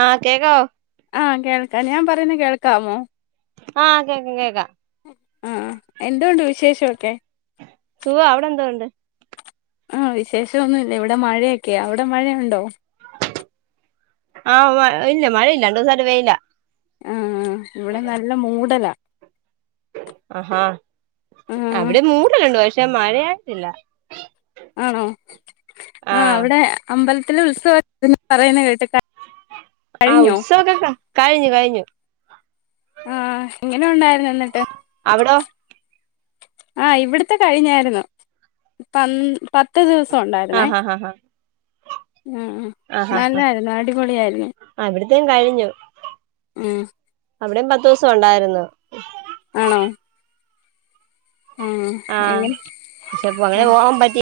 ആഹ് കേക്കോ ആഹ് കേൾക്കാം ഞാൻ പറയുന്നെ കേൾക്കാമോ ആഹ് കേക്കാം കേക്കാം ആഹ് എന്തുണ്ട് വിശേഷൊക്കെ സുഖാ അവിടെ എന്തോണ്ട് ആഹ് വിശേഷൊന്നുല്ല ഇവിടെ മഴയൊക്കെയാ അവിടെ മഴയുണ്ടോ ആഹ് ഇല്ല മഴയില്ല രണ്ടൂസായിട്ട് വെയിലാ ആഹ് ഇവിടെ നല്ല മൂടലാ അഹാ ആഹ് അവിടെ മൂടലുണ്ട് പക്ഷെ മഴയായിട്ടില്ല ആണോ ആഹ് അവിടെ അമ്പലത്തില് ഉത്സവ പറയ്ണെ കേട്ട് ആഹ് കഴിഞ്ഞോ ഉത്സവൊക്കെ കഴിഞ്ഞു. ആഹ് എങ്ങനെ ഉണ്ടായിരുന്നു എന്നിട്ട് അവിടെ ആഹ് ഇവിട്ത്തെ കഴിഞ്ഞാര്ന്നു പ പത്ത് ദിവസം ഒണ്ടായിര്ന്നേ ആഹ് ആഹ് ആഹ് ആഹ് ആഹ് ആഹ് ഇവ്ട്ത്തേം കഴിഞ്ഞു ഉം ആഹ് ഇവ്ടിം പത്തൂസം ഒണ്ടായിരുന്നു ആണോ? ആഹ് ആഹ് എങ്ങനെ പക്ഷെപ്പോ അങ്ങനെ ആഹ് പോവാൻ പറ്റി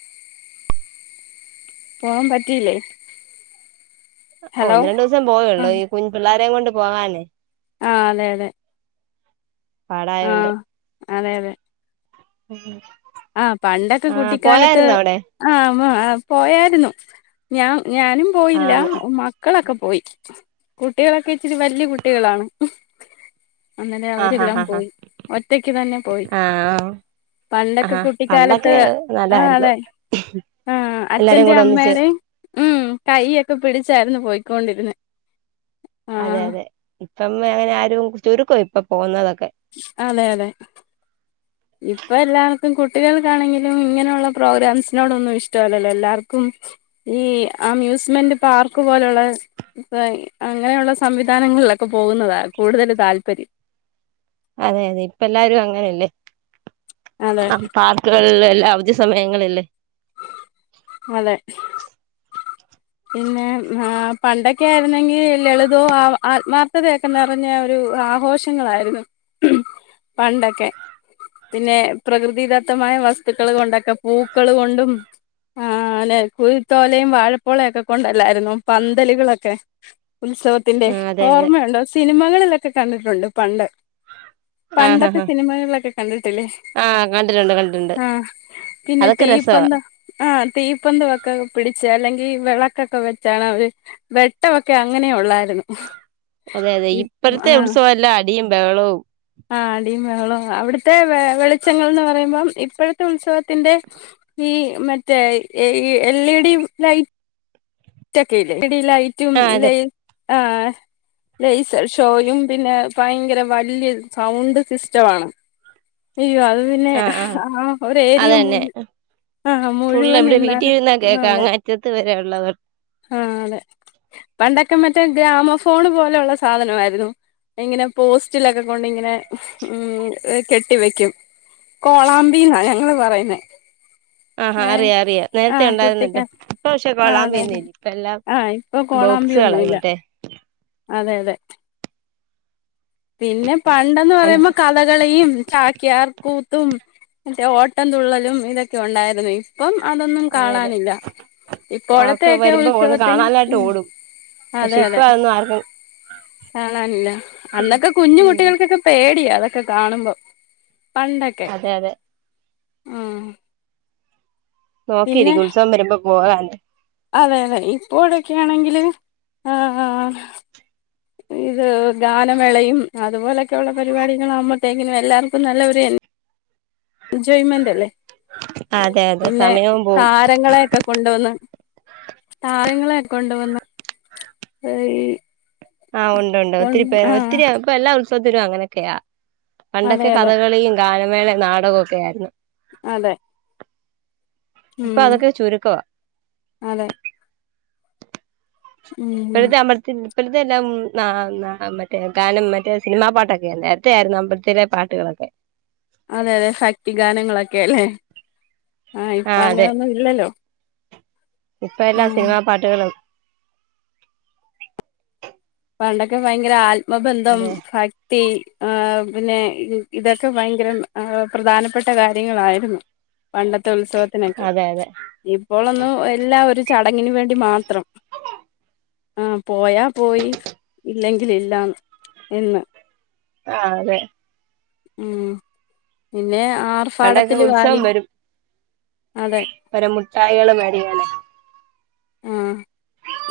പോവാൻ പറ്റിയില്ലേ ഹലോ ഒന്ന് രണ്ടൂസം പോയൊള്ളൂ ആഹ് ഈ കുഞ് പിള്ളോരേം കൊണ്ട് പോകാനേ ആഹ് അതെ അതെ പാടായോണ്ട് ആഹ് അതെ അതെ ഉം ആഹ് പണ്ടൊക്കെ കുട്ടിക്കാലത്ത് ആഹ് പോയായിര്ന്നു ഞാൻ ഞാനും പോയില്ലാ ആഹ് മക്കളൊക്കെ പോയി കുട്യോളൊക്കെ ഇച്ചിരി വല്യാ കുട്യാളാണ് ഇന്നലെ ആഹ് അവരെല്ലാം ആഹ് ആഹ് പോയി ഒറ്റക്ക് തന്നെ പോയി ആഹ് പണ്ട ആഹ് കുട്ടിക്കാലത്ത് പണ്ടൊക്കെ ആഹ് നല്ലായിരുന്നു അതെ ആഹ് എല്ലാരും അച്ഛന്റേം കൂടെ ഒന്നിച്ച് അമ്മേടേം ഉം കയ്യൊക്കെ പിടിച്ചായിര്ന്നു പോയിക്കോണ്ടിരുന്നെ അതെ അതെ ഇപ്പം അങ്ങനെ ആരും ചുരുക്കാ ഇപ്പൊ പോകുന്നതൊക്കെ അതെ അതെ ഇപ്പൊ എല്ലാവർക്കും കുട്ടികൾക്കാണെങ്കിലും ഇങ്ങനൊള്ള പ്രോഗ്രാംസിനോടൊന്നും ഇഷ്ടല്ലല്ലോ എല്ലാർക്കും ഈ അമ്യൂസ്മെന്റ് പാർക്ക് പോലള്ളെ അങ്ങനെള്ള സംവിധാനങ്ങളിലൊക്കെ പോകുന്നതാ കൂട്തല് താല്പര്യം അതെ അതെ ഇപ്പം എല്ലാരും അങ്ങനെല്ലേ അതെ എല്ലാ അവധി സമയങ്ങളില്ലേ അതെ പിന്നെ ആഹ് പണ്ടൊക്കെ ആയിരുന്നെങ്കി ലളിതോം ആത്മാർഥതയൊക്കെ നിറഞ്ഞ ഒരു ആഘോഷ ങ്ങളായിരുന്നു പണ്ടൊക്കെ പിന്നെ പ്രകൃതിദത്തമായ വസ്തുക്കള് കൊണ്ടൊക്കെ പൂക്കള് കൊണ്ടും ആഹ് അലെ കുഴിത്തോലേം വാഴ പോളൊക്കെ കൊണ്ടല്ലായിരുന്നോ പന്തല്കളൊക്കെ ഉത്സവത്തിന്റെ ആ അതെ അതെ ഓർമ്മയുണ്ടോ? സിനിമകളിലൊക്കെ കണ്ടിട്ട്ണ്ട് പണ്ട്. ആഹ് പണ്ടത്തെ ആഹ് സിനിമകളിലൊക്കെ കണ്ടിട്ടില്ലേ ആഹ് കണ്ടിട്ടുണ്ട് കണ്ടിട്ടുണ്ട് ആഹ് പിന്നെ അതൊക്കെ തീ രസവാ പൊന്താ ആഹ് തീപ്പൊന്ത ഒക്കെ പിടിച്ച് അല്ലെങ്കി ഈ വെളക്കൊക്കെ വെച്ചാണ് അവര് വെട്ടൊവൊക്കെ അങ്ങനെ ഒള്ളാര്ന്നു. അതെ അതെ ഇപ്പഴത്തെ ഉത്സവെല്ലാം അടിയും ബെഹളവും ആഹ് അടിയും ബവളോം അവിട്ത്തെ വെ വെളിച്ചങ്ങൾന്ന് പറയുമ്പം ഇപ്പഴത്തെ ഉത്സവത്തിന്റെ ഈ മറ്റേ എൽ ഇ ഡി ലൈറ്റ് റ്റക്കെല്ലേ ഇടയിലായിറ്റും ആഹ് അതെ ഇല്ലെ ആ.. ലെസർ ഷോയും പിന്നെ ഭയങ്കര വലിയ സൗണ്ട് സിസ്റ്റവാണ്. അയ്യോ അത് പിന്നെ ആഹ് ആഹ് ആ ഒരു ഏരിയ അതന്നെ മുഴു ആഹ് മുഴുവൻ നിന്നാണ് ആഹ് അതെ. റ്റത്ത് വരെ ഉള്ളവർ. ആഹ് അതെ പണ്ടൊക്കെ മറ്റേ ഗ്രാമഫോൺ പോലെയുള്ള സാധനയിരുന്നു. ഇങ്ങനെ പോസ്റ്റിലൊക്കെ കൊണ്ടിങ്ങനെ ഉം കെട്ടി വെക്കും. കോളാമ്പീന്നാ ഞങ്ങള് പറയുന്നേ ആഹാ ഏഹ് അറിയാം അറിയാം നേരത്തെ എഹ് ഉണ്ടായിരുന്നല്ലോ കുട്ടിക്കാല ഇപ്പൊ പക്ഷെ ആ കൊള്ളാൻ അതെ അതെ. പോന്നില്ല ഇപ്പ എല്ലാം ആഹ് ഇപ്പൊ ബോക്സുകളായി കോളാമ്പിയൊന്നുല്ല മറ്റേ അതെ അതെ. പിന്നെ പണ്ടന്ന് പറയുമ്പോ അഞ്ച് ക കഥകളിയും ചാക്യാർ കൂത്തും മറ്റേ ഓട്ടം തുള്ളലും ഇതൊക്കെ ഉണ്ടായിരുന്നു ഇ പ്പം അതൊന്നും അതെ അതെ കാണാനില്ല ഇപ്പോഴത്തെ ഒക്കെ വരുമ്പോ ഒന്ന് ഉത്സവത്തിന് കാണാനായിട്ട് ഉം ഓടും അതെ പക്ഷെ അതെ ഇപ്പം അതൊന്നും ആർക്കും കാണാനില്ല അന്നൊക്കെ കുഞ്ഞ് ഉം കുട്ടികൾക്കൊക്കെ പേടിയാ അതൊക്കെ കാണുമ്പം. പണ്ടൊക്കെ അതെ അതെ ഉം പിന്നെ നോക്കിയിരിക്കും ഉത്സവം വരുമ്പോ പോവാനാന്ന് അതെ അതെ ഇപ്പോഴൊക്കെ ആണെങ്കില് ആഹ്. ഇത് ഗാനമേളയും അതുപോലെയൊക്കെ ഉള്ള പരിപാടികള ആകുമ്പോഴത്തേക്കിനും എല്ലാവർക്കും നല്ല ഒരു എ ജോയ്മെന്റല്ലേ അതെ അതെ പിന്നെ സമയവും ത പോവും രങ്ങളെയൊക്കെ കൊണ്ടുവന്ന് താരങ്ങളെയൊക്കെ കൊണ്ടുവന്ന് ഓയി.. ആഹ് ഉണ്ട് ഉണ്ട് ഒത്തിരി പേർ ഒത്തിരിയാ ഇപ്പൊ എല്ലാ ഉത്സവത്തിലും അങ്ങനെയൊക്കെയാ അതെ പണ്ടൊക്കെ അതെ കഥകളിയും ഗാനമേളം നാടകമൊക്കെ ആയിരുന്നു. അതെ. ഉം ഇപ്പൊ അതൊക്കെ ചുരുക്കവാ അതെ ഉം ഇപ്പൊഴുത്തേ അമ്പല ഇപ്പോഴത്തെ എല്ലാം മറ്റേ ഗാനം മറ്റേ സിനിമാ പാട്ടൊക്കെ നേരത്തെ ആയിരുന്നു അമ്പലത്തിലെ പാട്ടുകളൊക്കെ. അതെ അതെ ഭക്തി ഗാനങ്ങളൊക്കെ അല്ലേ ആ ഇപ്പൊ ആഹ് അങ്ങനൊന്നും ഇല്ലല്ലോ? ഇപ്പൊ എല്ലാം ഉം സിനിമാ പാട്ടുകളും പണ്ടൊക്കെ ഭയങ്കര ആത്മബന്ധം അതെ ഭ ക്തീ ആ പിന്നെ ഇതൊക്കെ ഭയങ്കരം പ്രധാനപ്പെട്ട കാര്യങ്ങളായിരുന്നു. പണ്ടത്തെ ഉത്സവത്തിനൊക്കെ അതെ അതെ ഇപ്പോളൊന്നും എല്ലാം ഒരു ചടങ്ങിന് വേണ്ടി മാത്രം. ആഹ് പോയാ പോയി ഇല്ലെങ്കിൽ ഇല്ല എന്ന്. ആഹ് അതെ. ഉം പിന്നെ പണ്ടൊക്കെ ആർഭടത്തിലുവായി ഉത്സവം അതെ ഒരു മുട്ടായികള് മെടിയണ ആഹ്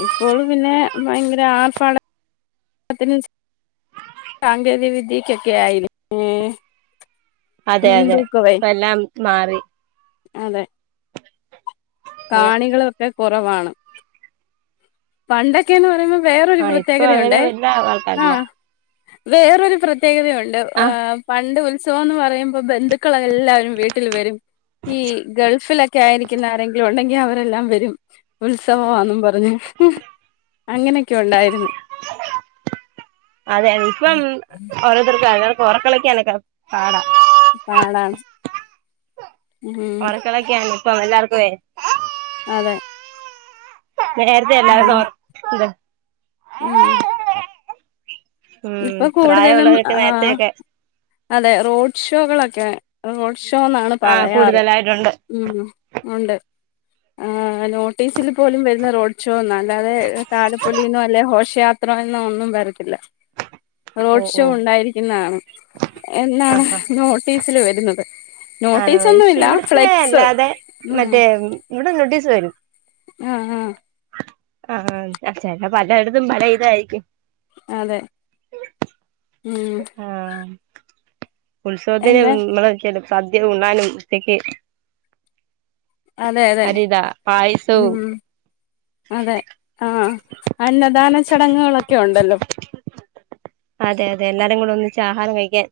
ഇപ്പോൾ പിന്നെ ഭയങ്കര ആർഭാടത്തിന് ചെ സാങ്കേതിക വിദ്യക്കൊക്കെ ആയിലെ ഉം. അതെ അതെ ഇപ്പ എല്ലാം മാറി അതെ അതെ കാണികളൊക്കെ കുറവാണ് പണ്ടൊക്കെന്ന് പറയുമ്പോ വേറൊരു ആഹ് ഇപ്പൊ അങ്ങനെ പ്രത്യേകതയുണ്ടേ വല്ല ആൾക്കാരില്ല ആഹ് വേറൊരു പ്രത്യേകതയുണ്ട് ആഹ് പണ്ട് ഉത്സവന്ന് പറയുമ്പോ മ്പോ ബന്ധുക്കൾ എല്ലാവരും വീട്ടിൽ വരും ഈ ഗൾഫിലൊക്കെ ആയിരിക്കുന്ന ആരെങ്ക ഉണ്ടെങ്കിൽ അവരെല്ലാം വരും ഉത്സവെന്നും പറഞ്ഞ് അങ്ങനെയൊക്കെ ഉണ്ടായിരുന്നു അതെ അതെ ഇപ്പം ഓരോർത്തർക്ക ന ഉറക്കൊളക്കാന് ഒക്കെ പാടാം പാടാണ് ഉം മറക്കളൊക്കെയാണ് ഇപ്പം എല്ലാവർക്കുവെ അതെ നേരത്തെ എല്ലാർക്കും ഇത് ആഹ് ഉം ഇപ്പൊ കൂടുതലും പ്രായമുള്ളവരൊക്കെ ആഹ് നേരത്തെയൊക്കെ അതെ റോഡ് ഷോകളൊക്കെ റോഡ് ക്ഷോന്നാണ് ആഹ് പറയാറ് കൂടുതലായിട്ടുണ്ട് ഉം ഉണ്ട് ആഹ് നോട്ടീസിൽ പോലും വരുന്ന റോഡ് ഷോന്ന അല്ലാതെ താലപ്പൊലീന്നോ അല്ലെ ഹോഷയാ ത്ര എന്നോ ഒന്നും വരത്തില്ല ഉം റോഡ് ഷോ ഉം ഉണ്ടായിരിക്കുന്നതാണ്. എന്നാണ് ആഹ് ആഹ് നോട്ടീസില് വരുന്നത് ആണോ നോട്ടീസ് ഒന്നും പക്ഷെ ഇല്ല ഇവിടുത്തെ ഫ്ലെക്സ് അല്ലാതെ ഉം മറ്റേ ഇവിടെ നോട്ടീസ് വരും ആഹ് ആഹ് ആഹ് ആഹ് ച്ച പലയിടത്തും പല ഇതായിരിക്കും അതെ ഉം ആഹ് ഉത്സവത്തിന് എന്നെ നമ്മെളെക്കെണ്ട് സദ്യ ഉണ്ണാനും ഉച്ചക്ക് അതെ അതെ അരിതാ പായസോം ഉം അതെ ആഹ് അന്നദാന ചടങ്ങുകളൊക്കെ ഒണ്ടല്ലോ അതെ അതെ എല്ലാരും കൂടെ ഒന്നിച്ച് ആഹാരം കഴിക്കാൻ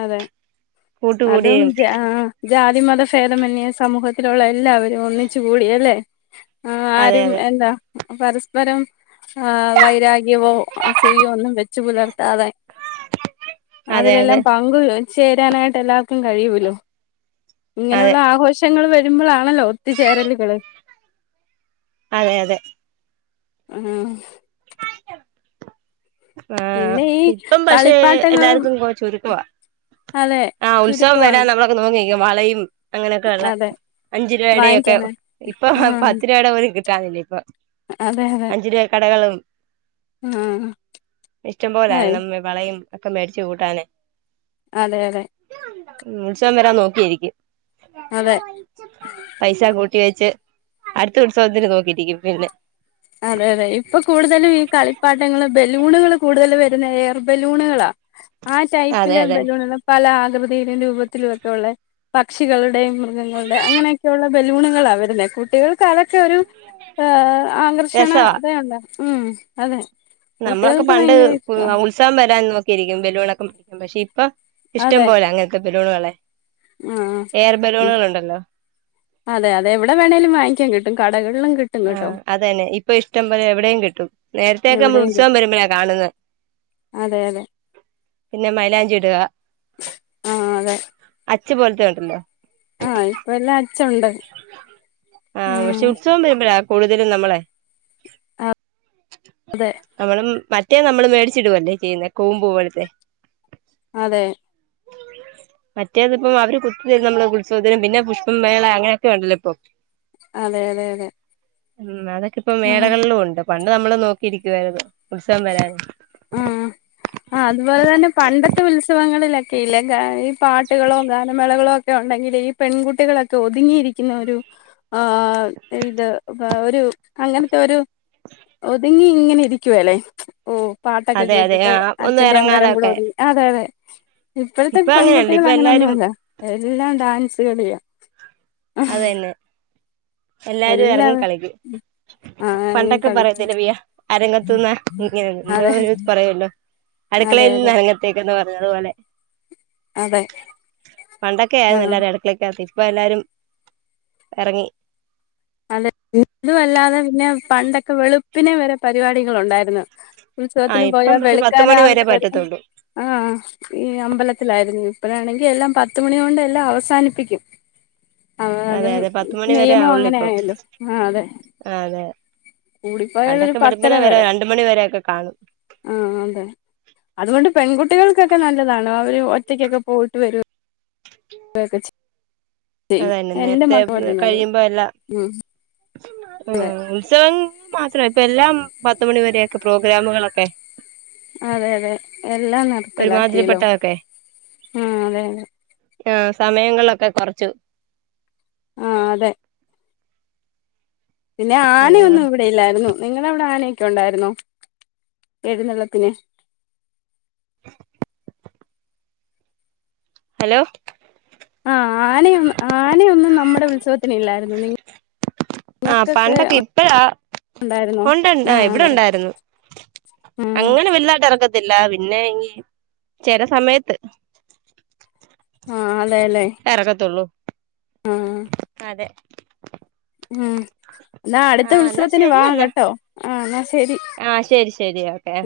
അതെ അതും കൂട്ടുകൂടിയും ജാ ജാതിമത ഭേദമന്നേ സമൂഹത്തിലുള്ള എല്ലാവരും ഒന്നിച്ചു കൂടി അല്ലെ അതെ ആരും അതെ എന്താ പരസ്പരം ആഹ് വൈരാഗ്യവോ അസുയയോ ഒന്നും വെച്ചു പുലർത്താതെ അതെ അതെ അതിലെല്ലാം പങ്ക് ചേരാനായിട്ട് എല്ലാർക്കും കഴിയൂലോ അതെ ഇങ്ങനെയുള്ള ആഘോഷങ്ങൾ വരുമ്പോൾ ആണല്ലോ ഒത്തുചേരലുകൾ അതെ അതെ ആഹ് ആഹ് പിന്നെ ഈ ഇപ്പം പക്ഷെ കളിപ്പാട്ടങ്ങളും എല്ലാർക്കും കോ ചുരുക്കവാ അതെ ആഹ് ഉത്സവം ചുരുക്കമാണ് വരാൻ നമ്മളൊക്കെ നോക്കിക്കും വളയും അങ്ങനെയൊക്കെ ഉള്ള അതെ അഞ്ചു രൂപയുടെ ഒക്കെ വാങ്ങിക്കാനായി ഇപ്പൊ ആ പത്ത് രൂപയുടെ പോലും കിട്ടാനില്ലേ ഇപ്പൊ അതെ അതെ അഞ്ചരൂപ കടകളും ആ ഇഷ്ടം പോലെ നമ്മ വളയും ഒക്കെ മേടച്ച് കൂട്ടാന് അതെ അതെ ഉം ഉത്സവം വരാൻ നോക്കിയിരിക്കും അതെ പൈസ കൂട്ടി വെച്ച് അടുത്ത ഉത്സവത്തിന് നോക്കിരിക്കും പിന്നെ അതെ അതെ ഇപ്പൊ കൂടുതലും ഈ കളിപ്പാട്ടങ്ങള് ബലൂണുകള് കൂടുതല് വരുന്ന എയർ ബലൂണുകളാ ആഹ് അതെ ടൈപ്പിലെ അതെ ബലൂണുകള് പല ആകൃതിയിലും രൂപത്തിലും ഒക്കെ ഒള്ളേ പക്ഷികളുടെയും മൃഗങ്ങളുടെ അങ്ങനെയൊക്കെയുള്ള ബലൂണുകളാ വരുന്നെ കുട്ടികൾക്ക് അതൊക്കെ ഒരു ഏഹ് ആകർഷണ രസവാ ഇത ഇണ്ടാക്കും ഉം അതെ നമ്മളൊക്കെ കുട്ടികൾക്ക് പണ്ട് ഏഹ് ഭയങ്കര ഇഷ്ട ഉത്സ ഉത്സവം വരാൻ നോക്കിയിരിക്കും ബലൂണൊക്കെ മേ പക്ഷെ ഇപ്പൊ ഇഷ്ടം അതെ പോലെ അങ്ങനത്തെ ബലൂണുകളെ ആഹ് എയർ മ് ബലൂണുകളുണ്ടല്ലോ അതെ അതെ എവിടെ വേണേലും വാങ്ങിക്കാകിട്ടും കടകളിലും കിട്ട് ആഹ് അതന്നെ ഇപ്പൊ ഇഷ്ടം പോലെ എവിടെയും കിട്ടും നേരത്തെയെക്കെ മ്മള് എവിടെയും ഉത്സവം കിട്ടും വരുമ്പോഴാ കാണുന്നെ അതെ അതെ പിന്നെ മൈലാഞ്ചിടുക ആഹ് അതെ അച്ച് പോലത്തെ കണ്ടിട്ടുണ്ടോ ആഹ് ഇപ്പല്ലാം അച്ഛുണ്ട് ആഹ് പക്ഷെ ഉത്സവം വരുമ്പോഴ കൂടുതലും നമ്മളെ നമ്മളും മറ്റേ നമ്മള് മേടിച്ചിടുവല്ലേ ചെയ്യുന്ന കൂമ്പൂപോലെത്തെ അതെ മറ്റേത്പ്പം അവര് കുത്തിതരും നമ്മള് ഉത്സവത്തിന് പിന്നെ പുഷ്പം മേള അങ് ങ്ങനെക്കെണ്ടല്ലോ ഇപ്പൊ അതെ അതെ അതെ ഉം അതൊക്കെ ഇപ്പ ഉം മേളകളിലും ഉണ്ട് പണ്ട് നമ്മള് നോക്കിയിരിക്കുവായിരുന്നു ഉത്സവം വരാന് ആഹ് ആഹ് അതുപോലെ തന്നെ പണ്ടത്തെ ഉത്സവങ്ങളിലെക്കെ ഇല്ല ഗായ് പാട്ടുകളോ ഗാനമേളകളോ ഒക്കെ ഉണ്ടെങ്കിൽ ഈ പെൺകുട്ടികളൊക്കെ ഒതുങ്ങിയിരിക്കുന്ന ഒരു ആഹ് ഇത് ആഹ് ഒരു അങ്ങനത്തെ ഒരു ഒതുങ്ങി ഇങ്ങനെ ഇരിക്കുവല്ലേ ഓഹ് പാട്ടൊക്കെ അതെ അതെ കേട്ടിട്ട് ആ ഒന്നും അച്ഛന്റെ അമ്മടയും കൂടെ ഇറങ്ങാതൊക്കെ ഒതുങ്ങി അതെ അതെ ഇപ്പോഴത്തെ ഇപ്പൊ അങ്ങനെയല്ല പെൺകുട്ടികൾ ഇപ്പൊ എല്ലാരും അങ്ങനെന്നുമല്ല എല്ലാം ഡാൻസ് കളിയാ അതന്നെ എല്ലാരും എറങ്ങി എല്ലാവരും കളിക്കും ആഹ് ഇറങ്ങി പണ്ടക്കെ കളിക്കും പറയത്തില്ലേ വ്യ അരങ്ങത്തുന്ന ഇങ്ങനെ എന്തോ അതെ ഒരു പറയല്ലോ അതെ അടുക്കളയിൽന്ന് അതെ അരങ്ങത് തെക്ക്ന്ന് പറഞ്ഞതുപോലെ അതെ പണ്ടക്കെ ആയിരുന്നു ആഹ് എല്ലാരും അടുക്കളക്കാത്തി ഇപ്പോ എല്ലാരും എറങ്ങി അതെ ഇതുമല്ലാതെ പിന്നെ പണ്ടൊക്കെ വെളുപ്പിനെ വരെ പരിപാടികൾ ഉണ്ടായിരുന്നു ആ ഉത്സവത്തിന് പോയാ ഇപ്പം പക്ഷെ പത്ത് മണി വരെ വെളുക്കാനാവുമ്പോ വരും പറ്റത്തുള്ളൂ ആഹ് ഈ അമ്പലത്തിലായിരുന്നു ഇപ്പഴാണെങ്കിൽ എല്ലാം പത്തുമണി കൊണ്ട് എല്ലാം അവസാനിപ്പിക്കും [inaudible] അതെ അത് അതെ പത്തുമണി വരെ നിയമം അങ്ങനെ ആവുള്ളൂപ്പോ ആയല്ലോ ആഹ് അതെ ആഹ് അതെ കൂടിപ്പോയാൽ ഒരു പണ്ടൊക്കെ പത്തര വെളുപ്പിന് വരെ രണ്ട് മണി വരെയൊക്കെ കാണും ആഹ് അതെ അതുകൊണ്ട് പെൺകുട്ടികൾക്കൊക്കെ നല്ലതാണ് അവര് ഒറ്റക്കൊക്കെ പോയിട്ട് വരും [inaudible] അതന്നെ ചെയ്യും എന്റെ നേരത്തെ മക്ക പഠിക്കുന്നത് കഴിയുമ്പോ എല്ല ഉം ആഹ് ഉത്സവങ്ങൾ മാത്രല്ല ഇപ്പ എല്ലാം പത്തുമണി വരെയൊക്കെ പ്രോഗ്രാമുകളൊക്കെ അതെ അതെ എല്ലാം നിർത്തലാക്കില്ലോ ഒരുമാതിരിപ്പെട്ടതൊക്കെ ആഹ് അതെ അതെ ആഹ് സമയങ്ങളൊക്കെ കുറച്ചു ആഹ് അതെ പിന്നെ അതാ ആനയൊന്നും ഇവിടെയില്ലായിരുന്നു നിങ്ങള അവിടെ ആനൊക്കെ ഉണ്ടായിരുന്നോ എഴുന്നള്ളത്തിന് [inaudible] ഹലോ ആഹ് ആനയൊന്ന് ആനയൊന്നും നമ്മുടെ ഉത്സവത്തിന് ഇല്ലായിരുന്നു നി ആഹ് പണ്ടൊക്കെ ഇപ്പഴ ഉണ്ടായിരുന്നോ ഉണ്ട്ണ്ട് ആ ഇവിടെ അതെ ഉണ്ടായിരുന്നു ഉം അങ്ങനെ വലിതായിട്ട് ഇറക്കത്തില്ല പിന്നെ ഈ ചെല സമയത്ത് ആഹ് അതെലെ എറക്കത്തുള്ളൂ ആഹ് അതെ ഉം ന്നാ അടുത്ത ആഹ് എന്നാ ഉത്സവത്തിന് ശരി വാ എന്നാ കേട്ടോ ആ ന്നാ ശേരി ആഹ് ശേരി ശേരി ഓക്കെ